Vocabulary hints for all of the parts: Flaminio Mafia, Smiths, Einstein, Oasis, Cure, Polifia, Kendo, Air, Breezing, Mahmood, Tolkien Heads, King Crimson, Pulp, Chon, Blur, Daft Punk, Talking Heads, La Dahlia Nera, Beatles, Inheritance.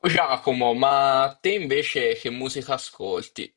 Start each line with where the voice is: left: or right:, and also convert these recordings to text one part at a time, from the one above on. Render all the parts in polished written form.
left: Giacomo, ma te invece che musica ascolti?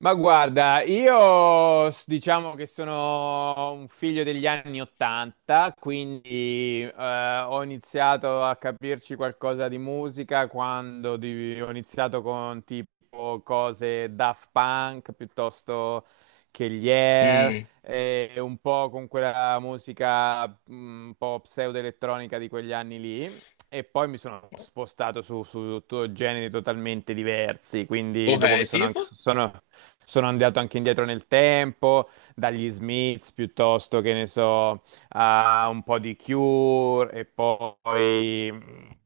right: Ma guarda, diciamo che sono un figlio degli anni 80, quindi ho iniziato a capirci qualcosa di musica quando ho iniziato con tipo cose Daft Punk piuttosto che gli Air,
left: Mm,
right: e un po' con quella musica un po' pseudo-elettronica di quegli anni lì. E poi mi sono spostato su generi totalmente diversi, quindi
left: ok,
right: dopo mi sono, anche-
left: tipo?
right: sono, sono andato anche indietro nel tempo, dagli Smiths piuttosto che ne so, a un po' di Cure e poi mh,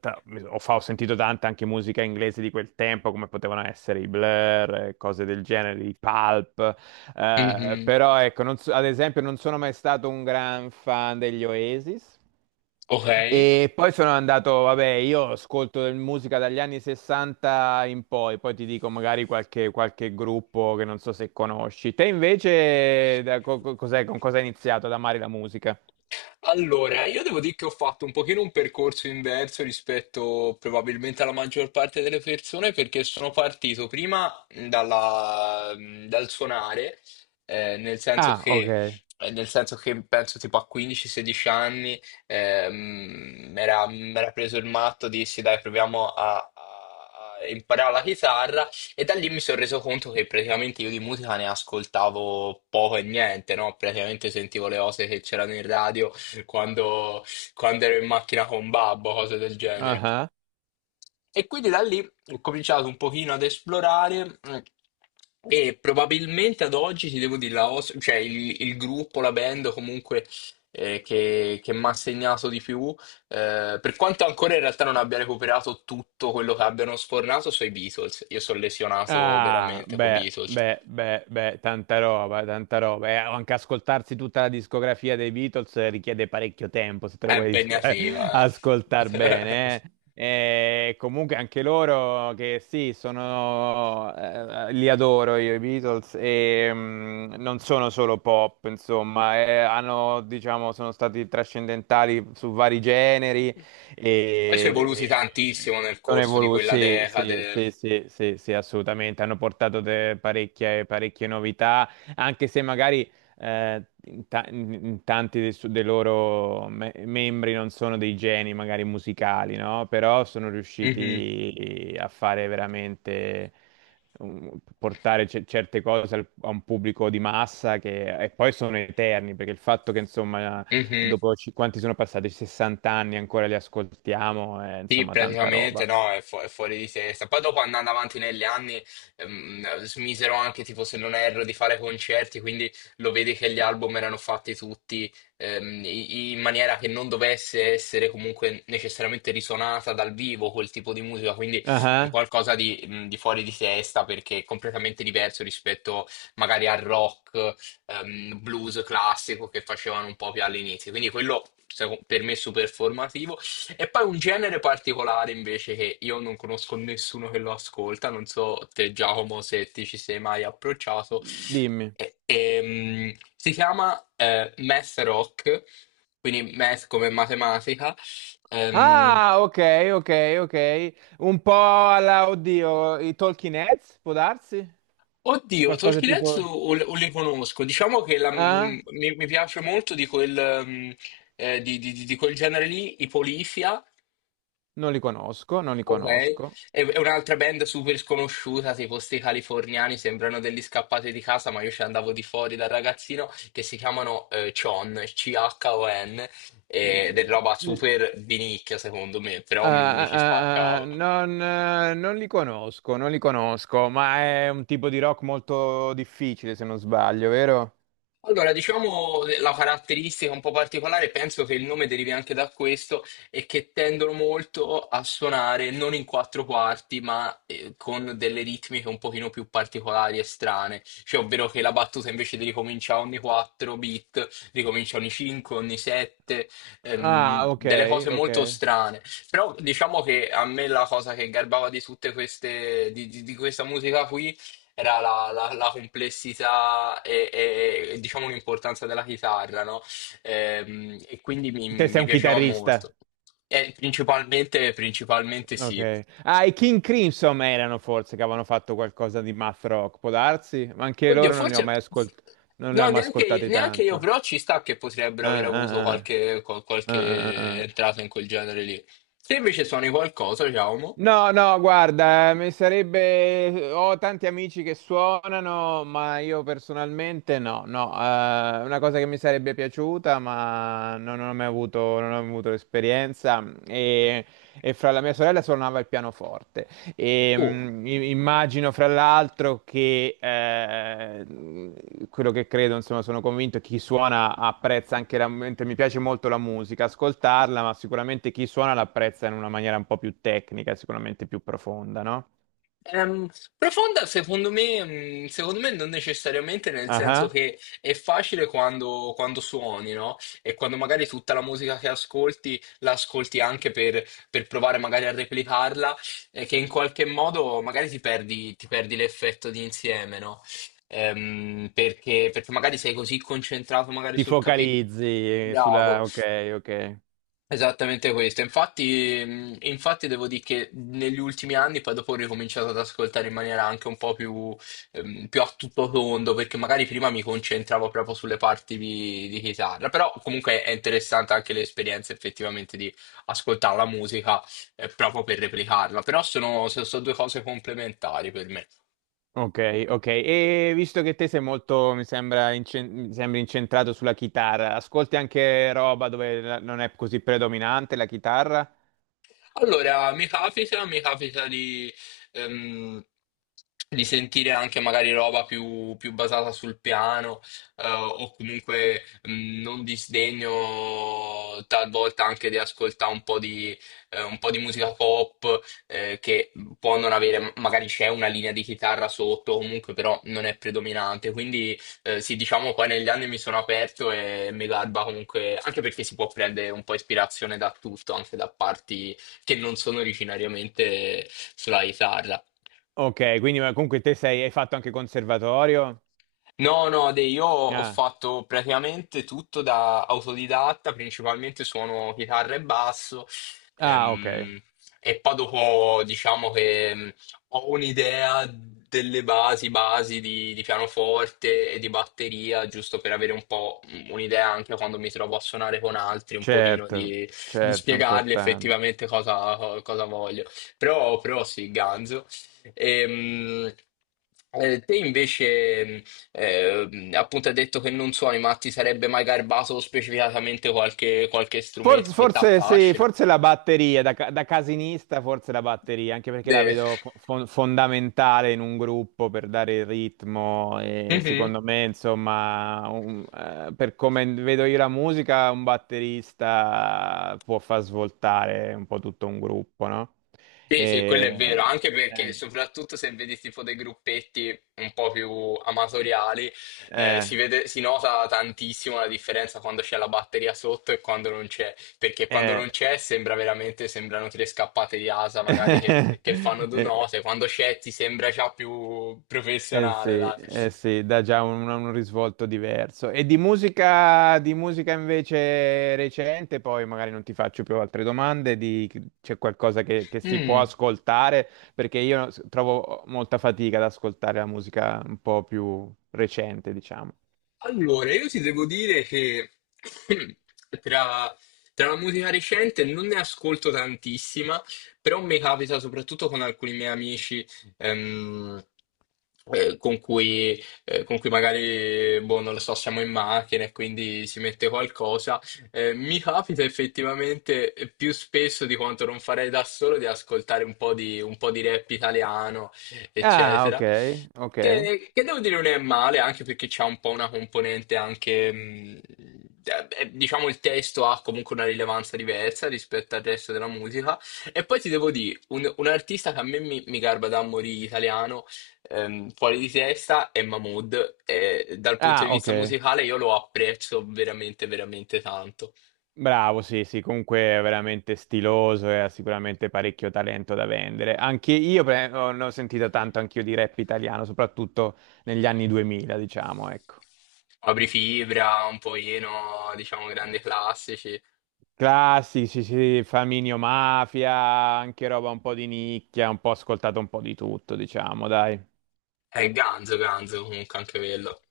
right: ta- mi- so, ho, fa- ho sentito tanta anche musica inglese di quel tempo, come potevano essere i Blur, cose del genere, i Pulp,
left: Mhm.
right: però ecco, non so- ad esempio non sono mai stato un gran fan degli Oasis.
left: Ok.
right: E poi sono andato, vabbè, musica dagli anni 60 in poi, poi ti dico magari qualche gruppo che non so se conosci. Te invece, da co- co- cos'è- con cosa hai iniziato ad amare la musica?
left: Allora, io devo dire che ho fatto un pochino un percorso inverso rispetto probabilmente alla maggior parte delle persone perché sono partito prima dal suonare, eh, nel senso
right: Ah,
left: che,
right: ok.
left: nel senso che penso tipo a 15-16 anni mi era preso il matto, dissi dai proviamo a imparare la chitarra e da lì mi sono reso conto che praticamente io di musica ne ascoltavo poco e niente, no? Praticamente sentivo le cose che c'erano in radio quando, quando ero in macchina con babbo, cose del genere. E quindi da lì ho cominciato un pochino ad esplorare e probabilmente ad oggi ti devo dire, cioè il gruppo, la band comunque che mi ha segnato di più, per quanto ancora in realtà non abbia recuperato tutto quello che abbiano sfornato, sono i Beatles. Io sono lesionato
right: Ah,
left: veramente con i
right: beh,
left: Beatles.
right: beh, beh, beh, tanta roba, tanta roba. E anche ascoltarsi tutta la discografia dei Beatles richiede parecchio tempo se te
left: È
right: lo vuoi
left: impegnativa,
right: ascoltare
left: eh.
right: bene. E comunque anche loro che sì, li adoro io i Beatles e non sono solo pop, insomma, hanno, diciamo, sono stati trascendentali su vari generi
left: Poi si è evoluti
right: e, e
left: tantissimo nel
right: sono
left: corso di
right: evoluti,
left: quella
right: sì, sì,
left: decade.
right: sì, sì, sì, sì, assolutamente, hanno portato parecchie, parecchie novità, anche se magari in tanti dei loro membri non sono dei geni magari musicali, no? Però sono
left: Mhm,
right: riusciti a fare veramente portare certe cose a un pubblico di massa che e poi sono eterni, perché il fatto che insomma
left: mhm.
right: dopo quanti sono passati? 60 anni ancora li ascoltiamo,
left: Sì,
right: insomma, tanta
left: praticamente
right: roba.
left: no, è fuori di testa. Poi dopo andando avanti negli anni, smisero anche, tipo, se non erro, di fare concerti, quindi lo vedi che gli album erano fatti tutti in maniera che non dovesse essere comunque necessariamente risuonata dal vivo quel tipo di musica, quindi un
right: Ah,
left: qualcosa di fuori di testa perché è completamente diverso rispetto magari al rock, blues classico che facevano un po' più all'inizio. Quindi per me è super formativo. E poi un genere particolare invece che io non conosco nessuno che lo ascolta, non so te Giacomo se ti ci sei mai approcciato,
right: dimmi.
left: si chiama math rock, quindi math come matematica. Ehm,
right: Ah, ok, ok, ok. Un po' alla, oddio, i Talking Heads, può darsi?
left: oddio,
right: Qualcosa
left: Tolkien Heads
right: tipo...
left: o li conosco, diciamo che
right: Ah?
left: mi piace molto di di di quel genere lì, i Polifia.
right: Non li conosco, non li
left: Ok,
right: conosco.
left: è un'altra band super sconosciuta, tipo sti californiani, sembrano degli scappati di casa, ma io ci andavo di fuori da ragazzino, che si chiamano Chon, C-H-O-N, ed è roba
right: Mm,
left: super di nicchia secondo me, però mi ci
right: ah, ah, ah, ah,
left: spaccavo.
right: non, non li conosco, non li conosco, ma è un tipo di rock molto difficile, se non sbaglio, vero?
left: Allora, diciamo la caratteristica un po' particolare, penso che il nome derivi anche da questo, è che tendono molto a suonare non in quattro quarti, ma con delle ritmiche un pochino più particolari e strane. Cioè, ovvero che la battuta invece di ricominciare ogni 4 beat, ricomincia ogni 5, ogni 7,
right: Ah, ok,
left: delle cose
right: ok.
left: molto strane. Però diciamo che a me la cosa che garbava di tutte queste, di questa musica qui era la complessità e, diciamo l'importanza della chitarra, no? E, quindi
right: Te sei
left: mi
right: un
left: piaceva
right: chitarrista.
left: molto. E principalmente, principalmente sì.
right: Ok. Ah, i King Crimson erano forse che avevano fatto qualcosa di math rock, può darsi? Ma anche
left: Oddio,
right: loro non li ho
left: forse...
right: mai ascoltati, non li ho
left: No,
right: mai
left: neanche,
right: ascoltati
left: neanche io,
right: tanto.
left: però ci sta che potrebbero aver
right: Ah, ah,
left: avuto
right: ah.
left: qualche,
right: Ah, ah, ah.
left: qualche
right: Ah.
left: entrata in quel genere lì. Se invece suoni qualcosa, Giacomo...
right: No, no, guarda, mi sarebbe... Ho tanti amici che suonano, ma io personalmente no, no. Una cosa che mi sarebbe piaciuta, ma non ho mai avuto, non ho avuto l'esperienza. E fra la mia sorella suonava il pianoforte. E,
left: Oh.
right: immagino fra l'altro che quello che credo, insomma, sono convinto che chi suona apprezza anche la, mentre mi piace molto la musica, ascoltarla, ma sicuramente chi suona l'apprezza in una maniera un po' più tecnica, sicuramente più profonda, no?
left: Ehm, Profonda secondo me non necessariamente, nel senso
right: Ah,
left: che è facile quando suoni, no? E quando magari tutta la musica che ascolti la ascolti anche per provare magari a replicarla, e che in qualche modo magari ti perdi l'effetto di insieme, no? Perché magari sei così concentrato magari
right: ti
left: sul capire.
right: focalizzi sulla... Ok, ok.
left: Esattamente questo, infatti, infatti devo dire che negli ultimi anni poi dopo ho ricominciato ad ascoltare in maniera anche un po' più, più a tutto tondo, perché magari prima mi concentravo proprio sulle parti di chitarra, però comunque è interessante anche l'esperienza effettivamente di ascoltare la musica proprio per replicarla, però sono, sono due cose complementari per me.
right: Ok, ok. E visto che te sei molto, mi sembra, mi sembri incentrato sulla chitarra, ascolti anche roba dove non è così predominante la chitarra?
left: Allora, mi capita ehm, di sentire anche magari roba più, più basata sul piano, o comunque non disdegno talvolta anche di ascoltare un po' di musica pop, che può non avere, magari c'è una linea di chitarra sotto, comunque però non è predominante. Quindi sì, diciamo poi negli anni mi sono aperto e mi garba comunque, anche perché si può prendere un po' ispirazione da tutto, anche da parti che non sono originariamente sulla chitarra.
right: Ok, quindi ma comunque te sei, hai fatto anche conservatorio?
left: No, no, io ho
right: Ah,
left: fatto praticamente tutto da autodidatta, principalmente suono chitarra e basso,
right: ah, ok,
left: ehm, e poi dopo diciamo che ho un'idea delle basi, basi di pianoforte e di batteria, giusto per avere un po' un'idea anche quando mi trovo a suonare con altri, un pochino
right: certo,
left: di
right: certo,
left: spiegargli
right: importante.
left: effettivamente cosa voglio. Però, però sì, ganzo. Ehm, te invece eh, appunto ha detto che non suoni, ma ti sarebbe mai garbato specificatamente qualche, qualche
right: Forse,
left: strumento che ti
right: forse sì,
left: affascina?
right: forse la batteria, da, da casinista forse la batteria, anche perché la
left: De-
right: vedo fondamentale in un gruppo per dare il ritmo e
left: mhm.
right: secondo me, insomma, per come vedo io la musica, un batterista può far svoltare un po' tutto un gruppo, no?
left: Sì, sì, quello è
right: E,
left: vero, anche perché
right: eh,
left: soprattutto se vedi tipo dei gruppetti un po' più amatoriali,
right: eh,
left: si nota tantissimo la differenza quando c'è la batteria sotto e quando non c'è, perché quando
right: eh,
left: non c'è sembra veramente, sembrano tre scappate di asa magari che fanno due
right: eh,
left: note, quando c'è ti sembra già più professionale,
right: sì,
left: dai.
right: eh sì, dà già un risvolto diverso. E di musica invece recente, poi magari non ti faccio più altre domande, c'è qualcosa che si può
left: Mm.
right: ascoltare, perché trovo molta fatica ad ascoltare la musica un po' più recente, diciamo.
left: Allora, io ti devo dire che tra, tra la musica recente non ne ascolto tantissima, però mi capita soprattutto con alcuni miei amici ehm, con cui magari, boh, non lo so, siamo in macchina e quindi si mette qualcosa. Mi capita effettivamente più spesso di quanto non farei da solo di ascoltare un po' di rap italiano,
right: Ah, ok,
left: eccetera.
right: ok.
left: Che devo dire non è male, anche perché c'è un po' una componente anche, diciamo, il testo ha comunque una rilevanza diversa rispetto al resto della musica. E poi ti devo dire, un artista che a mi garba da morire italiano, fuori di testa, è Mahmood. E dal punto
right: Ah,
left: di
right: ok.
left: vista musicale io lo apprezzo veramente, veramente tanto.
right: Bravo, sì, sì, comunque è veramente stiloso e ha sicuramente parecchio talento da vendere. Anche ne ho sentita tanto anch'io di rap italiano, soprattutto negli anni 2000, diciamo, ecco.
left: Apri Fibra, un po' Eno, diciamo, grandi classici.
right: Classici, sì, sì, Flaminio Mafia, anche roba un po' di nicchia, un po' ascoltato un po' di tutto, diciamo, dai.
left: È Ganzo, Ganzo comunque anche quello.